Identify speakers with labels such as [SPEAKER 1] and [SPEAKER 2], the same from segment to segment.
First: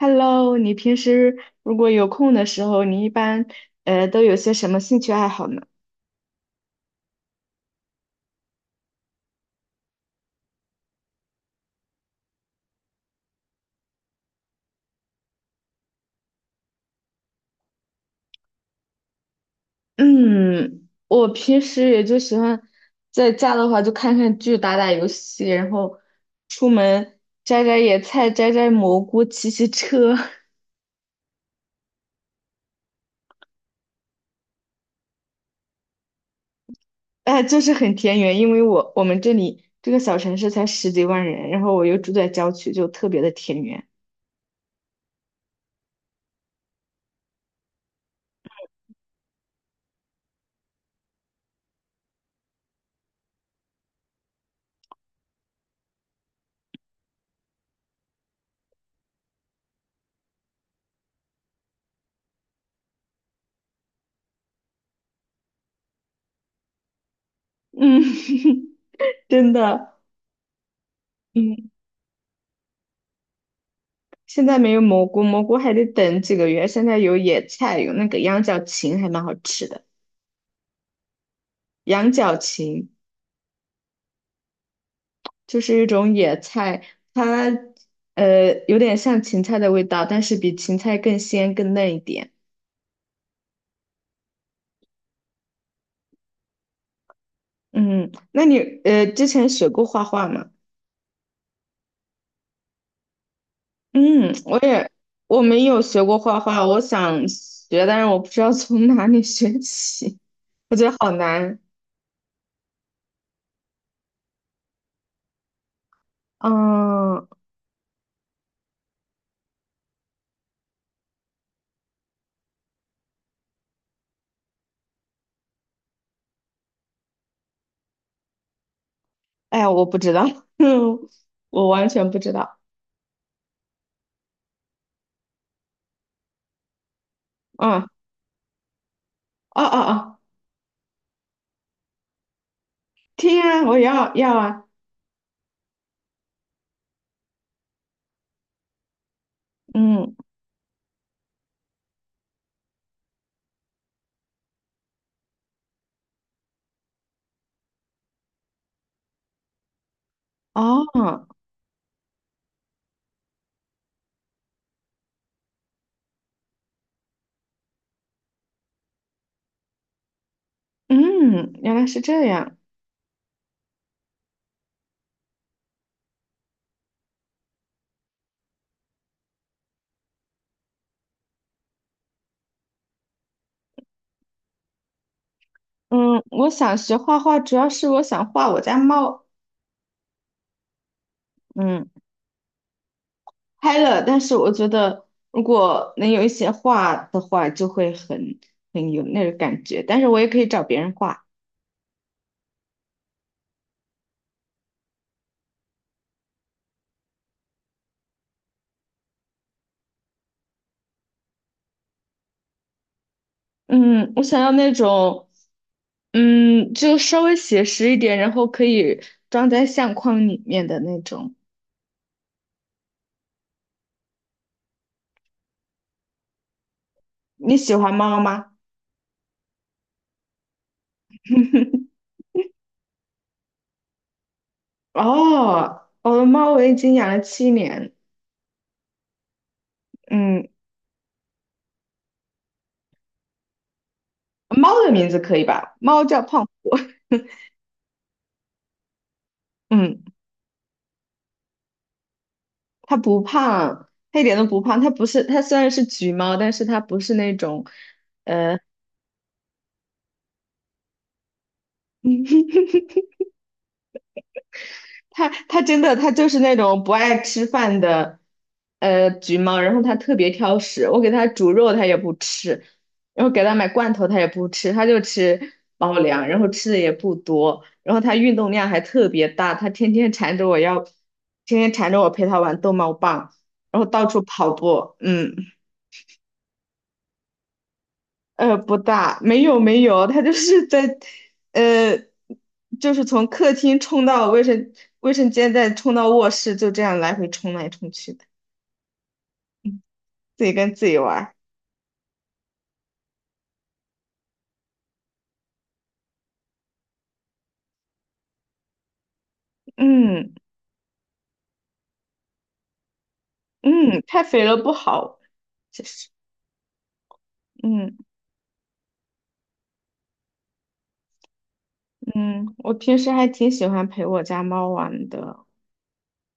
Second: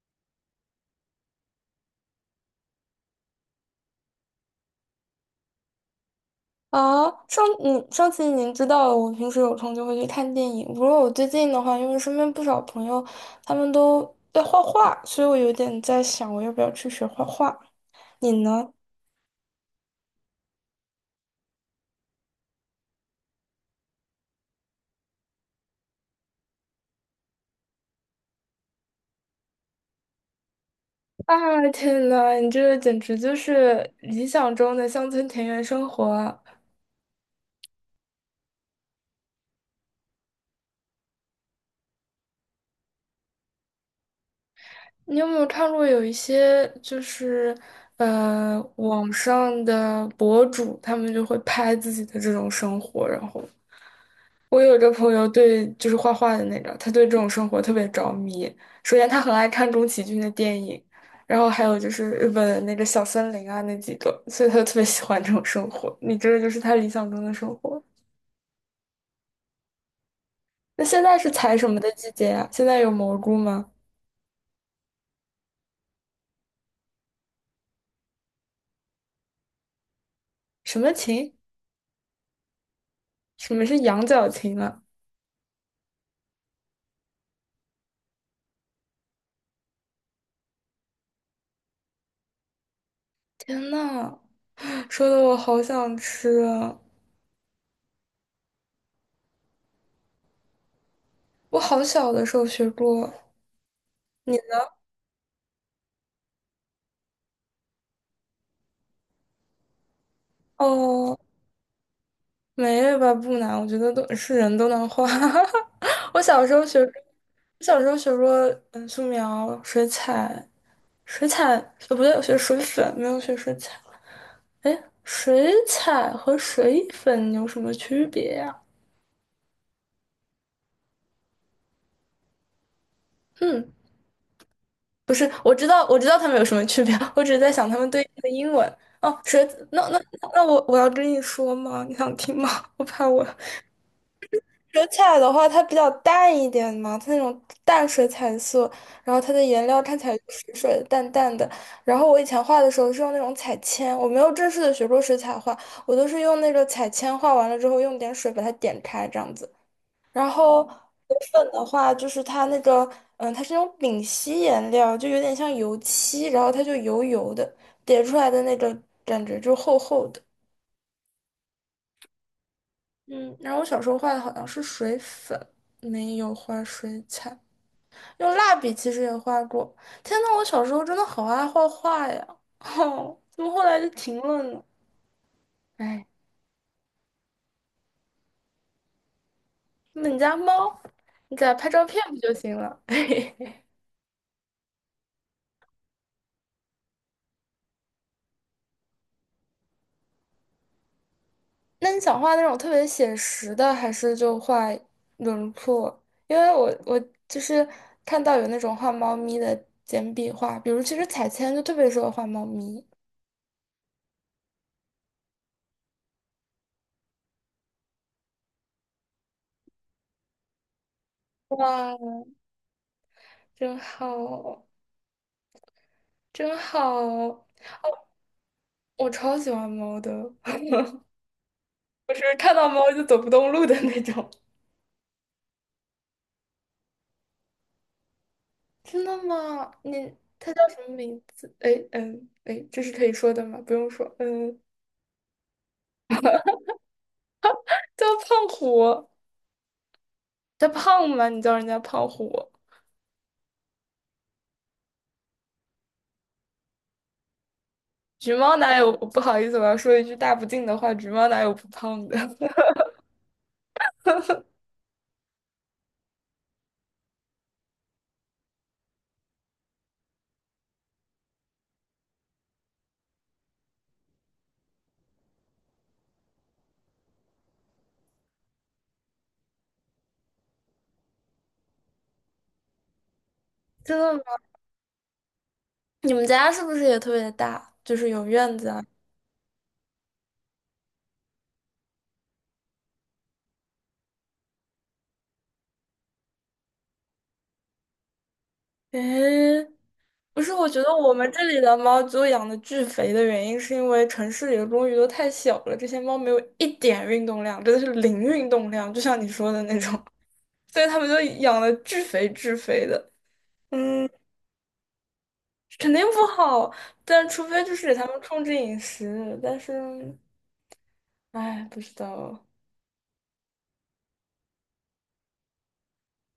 [SPEAKER 1] Hello，你平时如果有空的时候，你一般都有些什么兴趣爱好呢？
[SPEAKER 2] 啊，你上次您知道我平时有空就会去看电影。不过我最近的话，因为身边不少朋友他们都在画画，所以我有点在想，我要不要去学画画？你呢？
[SPEAKER 1] 嗯，我平时也就喜欢在家的话就看看剧、打打游戏，然后出门摘摘野菜、摘摘蘑菇、骑骑车，
[SPEAKER 2] 啊，天呐，你这个简直就是理想中的乡村田园生活啊！
[SPEAKER 1] 哎，就是很田园。因为我们这里这个小城市才十几万人，然后我又住在郊区，就特别的田园。
[SPEAKER 2] 你有没有看过有一些就是网上的博主，他们就会拍自己的这种生活，然后我有一个朋友对，就是画画的那个，他对这种生活特别着迷。首先，他很爱看宫崎骏的电影，然后还有就是日本的那个小森林啊那几个，所以他就特别喜欢这种生活。你这个就是他理想中的生 活。
[SPEAKER 1] 嗯，真的。
[SPEAKER 2] 那现在是采什
[SPEAKER 1] 嗯。
[SPEAKER 2] 么的季节呀？现在有蘑菇吗？
[SPEAKER 1] 现在没有蘑菇，蘑菇还得等几个月。现在有野菜，有那个羊角芹，还蛮好吃的。
[SPEAKER 2] 什么芹？
[SPEAKER 1] 羊角芹
[SPEAKER 2] 什么是羊角芹啊？
[SPEAKER 1] 就是一种野菜，它有点像芹菜的味道，但是比芹菜更鲜更嫩一点。
[SPEAKER 2] 天呐，说的我好想吃啊！
[SPEAKER 1] 嗯，那你之前学过画画吗？
[SPEAKER 2] 我好小的时候学过，
[SPEAKER 1] 嗯，
[SPEAKER 2] 你
[SPEAKER 1] 我
[SPEAKER 2] 呢？
[SPEAKER 1] 也我没有学过画画，我想学，但是我不知道从哪里学起，我觉得好
[SPEAKER 2] 哦。
[SPEAKER 1] 难。
[SPEAKER 2] 没吧，不难，我觉得都是人都能画。我小时候学，我
[SPEAKER 1] 嗯，
[SPEAKER 2] 小时候学过素描、水彩、水彩，呃，不对，我学水粉，没有学水彩。哎，水彩和水粉有什么区别呀？
[SPEAKER 1] 哎呀，我不知道，我完全不知道。
[SPEAKER 2] 嗯，不是，我知道，我知道它们有什么区别，我只是在想它
[SPEAKER 1] 嗯。
[SPEAKER 2] 们对应的英文。哦，水，
[SPEAKER 1] 哦哦
[SPEAKER 2] 那那
[SPEAKER 1] 哦，
[SPEAKER 2] 那我要跟你说吗？你想听吗？我怕我
[SPEAKER 1] 天啊，我要啊，
[SPEAKER 2] 水彩的话，它比较淡一点嘛，它那种淡水彩色，然后它的颜料看起
[SPEAKER 1] 嗯
[SPEAKER 2] 来就水水的、淡淡的。然后我以前画的时候是用那种彩铅，我没有正式的学过水彩画，我都是用那个彩铅画完了之后，用点水把它点开这样子。然后水
[SPEAKER 1] 哦，
[SPEAKER 2] 粉的话，就是它那个，嗯，它是那种丙烯颜料，就有点像油漆，然后它就油油的，叠出来的那个感觉就厚厚的。
[SPEAKER 1] 嗯，原来是这样，
[SPEAKER 2] 嗯，然后我小时候画的好像是水粉，没有画水彩。用蜡笔其实也画过。天呐，我小时候真的好爱画画呀！哦，怎么后来就停了呢？哎，
[SPEAKER 1] 嗯，我想学画画，主要是我想画我家猫。
[SPEAKER 2] 那你家猫，你给它拍照
[SPEAKER 1] 嗯，
[SPEAKER 2] 片不就行了？
[SPEAKER 1] 拍了，但是我觉得如果能有一些画的话，就会很很有那个感觉，但是我也可以找别人画，
[SPEAKER 2] 那你想画那种特别写实的，还是就画轮廓？因为我就是看到有那种画猫咪的简笔画，比如其实彩铅就特别适合画猫咪。
[SPEAKER 1] 嗯，我想要那种，嗯，就稍微写实一点，然后可以装在相框里面的那种，
[SPEAKER 2] 哇，真好，真好！
[SPEAKER 1] 你喜欢猫吗？
[SPEAKER 2] 我超喜欢猫的，我是看到猫就走不动路的那种。
[SPEAKER 1] 哦，我的猫我已经养了7年，
[SPEAKER 2] 真的吗？你
[SPEAKER 1] 嗯，
[SPEAKER 2] 他叫什么名字？哎，嗯，哎，这是可以说的吗？不用说，嗯，
[SPEAKER 1] 猫的名字可以吧？猫叫胖虎，
[SPEAKER 2] 叫胖虎，
[SPEAKER 1] 嗯，
[SPEAKER 2] 他胖吗？你叫人家胖虎，
[SPEAKER 1] 它不胖，它一点都不胖，它不是，它虽然是橘猫，但是它不是那种，
[SPEAKER 2] 橘猫
[SPEAKER 1] 呃，
[SPEAKER 2] 哪有？不好意思，我要说一句大不敬的话，橘猫哪有不胖的？
[SPEAKER 1] 它真的它就是那种不爱吃饭的橘猫，然后它特别挑食，我给它煮肉它也不吃，然后给它买罐头它也不吃，它就吃猫粮，然后吃的也不多，然后它运动量还特别大，它天天缠着我要，天天缠着我陪它玩逗猫棒，然后
[SPEAKER 2] 真
[SPEAKER 1] 到处
[SPEAKER 2] 的吗？
[SPEAKER 1] 跑步，嗯。
[SPEAKER 2] 你们家是不是也特别大？就是有院子
[SPEAKER 1] 不
[SPEAKER 2] 啊？
[SPEAKER 1] 大，没有没有，他就是在，呃，就是从客厅冲到卫生间，再冲到卧室，就这样来回冲来冲去的，
[SPEAKER 2] 诶，不
[SPEAKER 1] 自己
[SPEAKER 2] 是，我
[SPEAKER 1] 跟
[SPEAKER 2] 觉
[SPEAKER 1] 自
[SPEAKER 2] 得
[SPEAKER 1] 己
[SPEAKER 2] 我
[SPEAKER 1] 玩
[SPEAKER 2] 们
[SPEAKER 1] 儿。
[SPEAKER 2] 这里的猫就养的巨肥的原因，是因为城市里的公寓都太小了，这些猫没有一点运动量，真的是零运动量，就像你说的那种。
[SPEAKER 1] 嗯
[SPEAKER 2] 所以他们就养的巨肥巨肥的，
[SPEAKER 1] 嗯，
[SPEAKER 2] 嗯，
[SPEAKER 1] 太肥了不好，其
[SPEAKER 2] 肯定
[SPEAKER 1] 实，
[SPEAKER 2] 不好，但除非就是给
[SPEAKER 1] 嗯
[SPEAKER 2] 他们控制饮食，但是，哎，不知道，
[SPEAKER 1] 嗯，我平时还挺喜欢陪我家猫玩的。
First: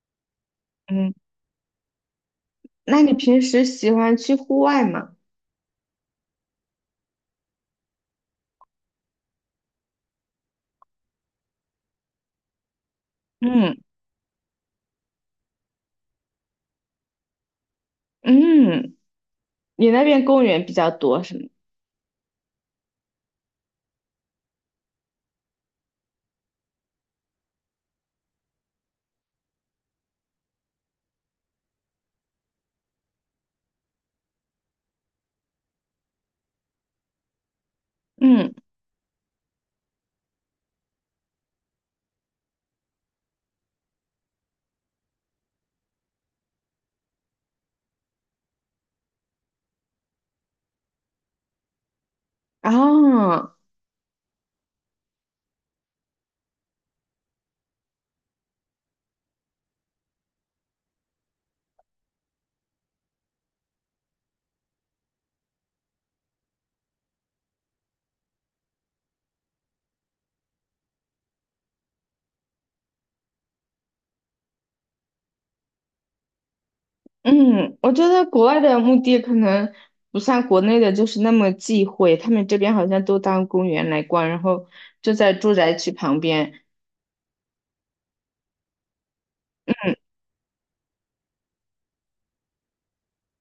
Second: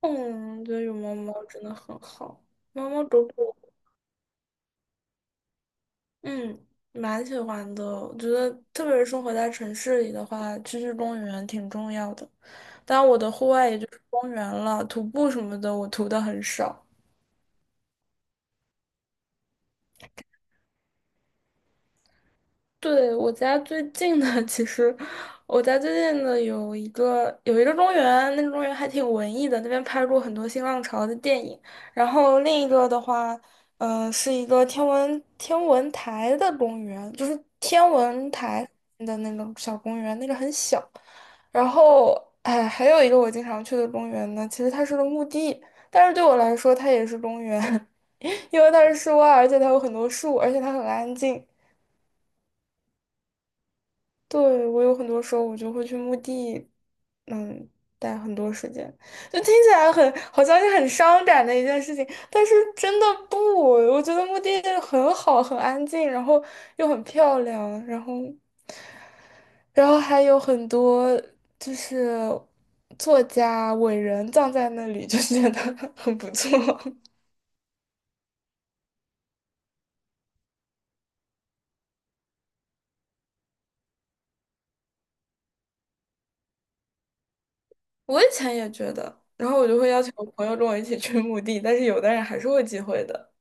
[SPEAKER 2] 嗯，我觉得有
[SPEAKER 1] 嗯，
[SPEAKER 2] 猫猫真的很好，猫
[SPEAKER 1] 那
[SPEAKER 2] 猫
[SPEAKER 1] 你
[SPEAKER 2] 狗
[SPEAKER 1] 平
[SPEAKER 2] 狗，
[SPEAKER 1] 时喜欢去户外吗？
[SPEAKER 2] 嗯，蛮喜欢的，我觉得特别是生活在城市里的话，去公园挺重要的，但我的户外
[SPEAKER 1] 嗯
[SPEAKER 2] 也就是公园了，徒步什么的我徒的很少。
[SPEAKER 1] 嗯，你那边公园比较多是吗？
[SPEAKER 2] 对，我家最近的，其实我家最近的有一个公园，那个公园还挺文艺的，那边拍过很多新浪潮的电影。然后另一个的话，嗯，是一个天文台的公园，就是天文
[SPEAKER 1] 嗯，
[SPEAKER 2] 台的那个小公园，那个很小。然后，哎，还有一个我经常去的公园呢，其实它是个墓地，但是对我来说它也是公园，因为它是室外，而且它有很多树，而且它很安静。
[SPEAKER 1] 哦。
[SPEAKER 2] 对，我有很多时候我就会去墓地，嗯，待很多时间，就听起来很好像是很伤感的一件事情，但是真的不，我觉得墓地很好，很安静，然后又很漂亮，然后，然后还有很多就是作家伟人葬在那里，就觉得很不错。
[SPEAKER 1] 嗯，我觉得国外的墓地可能不像国内的，就是那么忌讳。他们这边好像都当公园来逛，然后就在住宅区旁边。
[SPEAKER 2] 我以前也觉得，然后我就会邀请我朋友跟我一起去墓地，但是有的人还是会忌讳的。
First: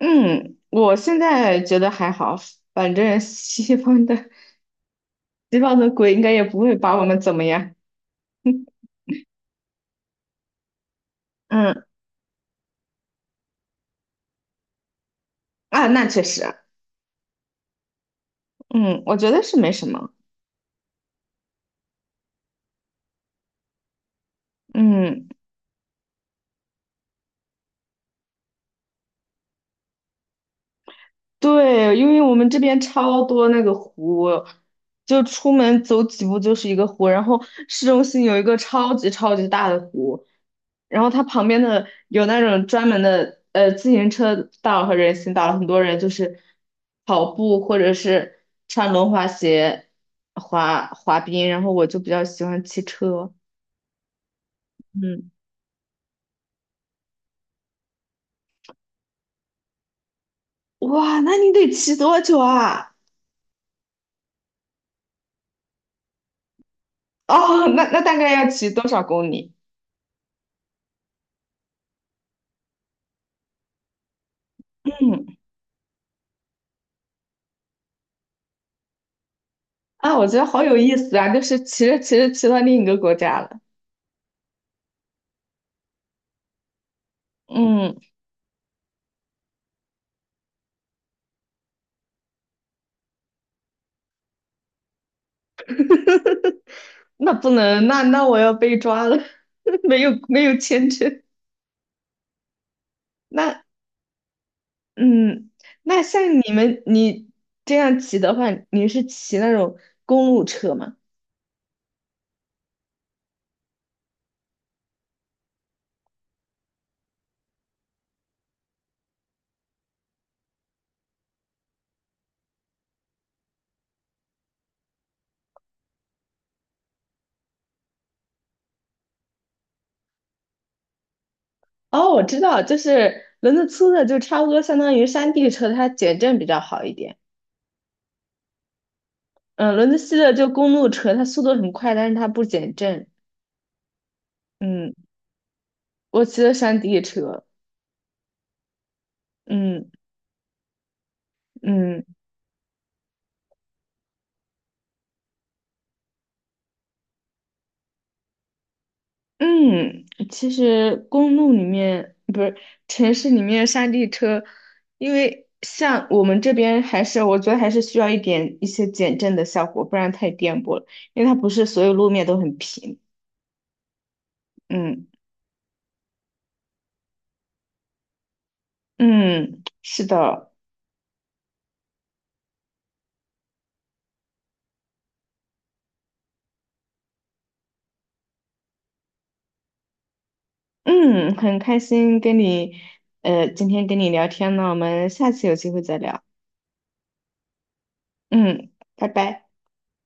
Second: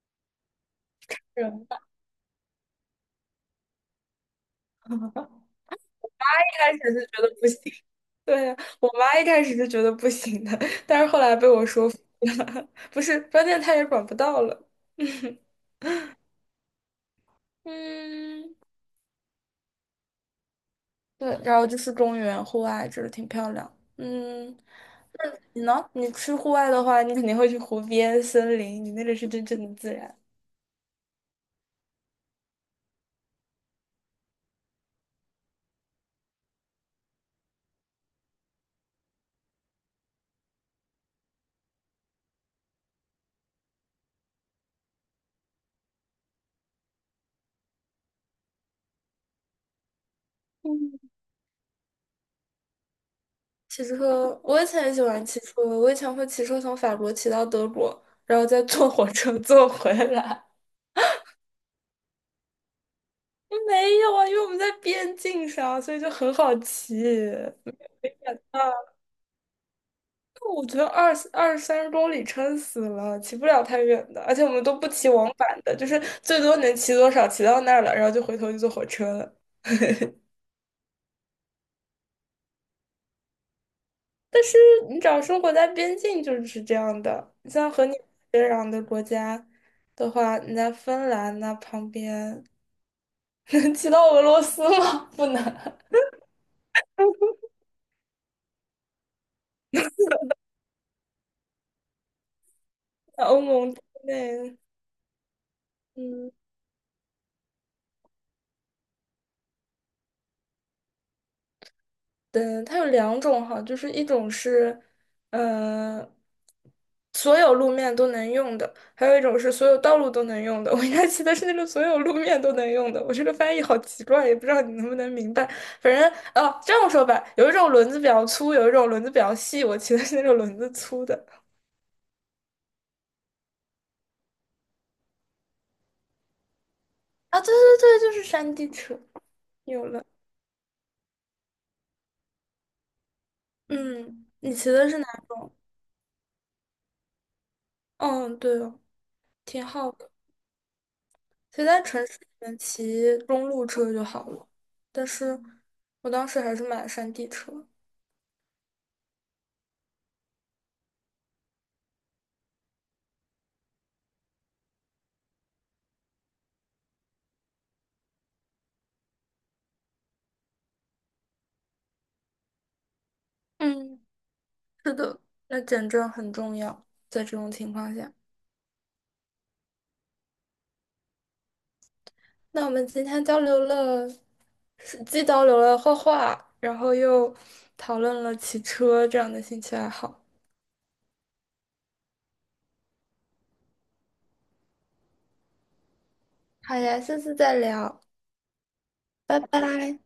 [SPEAKER 1] 嗯，嗯我现在觉
[SPEAKER 2] 是
[SPEAKER 1] 得还好，反正西方的鬼应该也不
[SPEAKER 2] 开
[SPEAKER 1] 会
[SPEAKER 2] 始
[SPEAKER 1] 把我
[SPEAKER 2] 是
[SPEAKER 1] 们
[SPEAKER 2] 觉
[SPEAKER 1] 怎
[SPEAKER 2] 得
[SPEAKER 1] 么
[SPEAKER 2] 不行，
[SPEAKER 1] 样。
[SPEAKER 2] 对呀，我妈一开始是觉得不行的，但是后来被我
[SPEAKER 1] 嗯，
[SPEAKER 2] 说服了，不是，关键她也管不到了。
[SPEAKER 1] 啊，那确实，
[SPEAKER 2] 嗯，
[SPEAKER 1] 嗯，我觉得是没什么。
[SPEAKER 2] 对，然后就是公园、户外，就是挺漂亮。嗯，
[SPEAKER 1] 嗯。
[SPEAKER 2] 你呢？你去户外的话，你肯定会去湖边、森林，你那里是真正的自然。
[SPEAKER 1] 对，因为我们这边超多那个湖，就出门走几步就是一个湖，然后市中心有一个超级超级大的湖，然后它旁边的有那种专门的自行车道和人行道，很多人就是跑步或者是穿轮滑鞋滑
[SPEAKER 2] 嗯，
[SPEAKER 1] 滑冰，然后我就比较喜欢骑车，
[SPEAKER 2] 骑车，我以前也喜欢
[SPEAKER 1] 嗯，
[SPEAKER 2] 骑车，我以前会骑车从法国骑到德国，然后再坐火车 坐回来。
[SPEAKER 1] 哇，那你得骑多久啊？
[SPEAKER 2] 没有啊，因为我们在边境上，所以就很好骑。
[SPEAKER 1] 哦，那大概要骑多
[SPEAKER 2] 啊，
[SPEAKER 1] 少公里？
[SPEAKER 2] 我觉得二三十公里撑死了，骑不了太远的，而且我们都不 骑往
[SPEAKER 1] 嗯。
[SPEAKER 2] 返的，就是最多能骑多少，骑到那儿了，然后就回头就坐火车了。
[SPEAKER 1] 啊，我觉得好有意思啊！就是骑着骑着骑到另一个国家了，
[SPEAKER 2] 就你只要生活在边境，就是这样的。你像和你
[SPEAKER 1] 嗯，
[SPEAKER 2] 接壤的国家的话，你在芬兰那旁边 能骑到俄罗斯吗？不能，
[SPEAKER 1] 那不能，那我要被抓了，没有没有签证。
[SPEAKER 2] 在欧
[SPEAKER 1] 那
[SPEAKER 2] 盟之内，
[SPEAKER 1] 嗯，那像
[SPEAKER 2] 嗯。
[SPEAKER 1] 你们你这样骑的话，你是骑那种公路车吗？
[SPEAKER 2] 对，它有两种哈，就是一种是，呃，所有路面都能用的，还有一种是所有道路都能用的。我应该骑的是那个所有路面都能用的。我这个翻译好奇怪，也不知道你能不能明白。反正哦，这样说吧，有一种轮子比较粗，有一种轮子比较细。我骑的是那种轮子粗的。
[SPEAKER 1] 哦，我知道，就是轮子粗的就差不多相当于山地车，它减震比较好一点。
[SPEAKER 2] 啊，对，就是山地车。
[SPEAKER 1] 嗯，
[SPEAKER 2] 有
[SPEAKER 1] 轮子
[SPEAKER 2] 了，
[SPEAKER 1] 细的就公路车，它速度很快，但是它不减震。
[SPEAKER 2] 嗯，你骑的
[SPEAKER 1] 嗯，
[SPEAKER 2] 是哪？
[SPEAKER 1] 我骑的山地车，
[SPEAKER 2] 嗯，对哦，挺
[SPEAKER 1] 嗯
[SPEAKER 2] 好的。其实在
[SPEAKER 1] 嗯。
[SPEAKER 2] 城市里面骑公路车就好了，但是我当时还是买了山地车。
[SPEAKER 1] 嗯，其实公路里面不是城市里面山地车，因为像我们这边还是我觉得还是需要一些减震的效果，不然太颠簸了。因为它不是所有路面都很平。
[SPEAKER 2] 嗯，是
[SPEAKER 1] 嗯
[SPEAKER 2] 的，那减震很重要，在这种情况下。
[SPEAKER 1] 嗯，是的，
[SPEAKER 2] 那我们今天交流了，是既交流了画画，然后又讨论了骑车这样的兴趣爱好。
[SPEAKER 1] 嗯，很开心跟你今天跟你聊天呢，我们下次有机会再聊。
[SPEAKER 2] 好呀，下次再聊，
[SPEAKER 1] 嗯，拜
[SPEAKER 2] 拜
[SPEAKER 1] 拜。
[SPEAKER 2] 拜。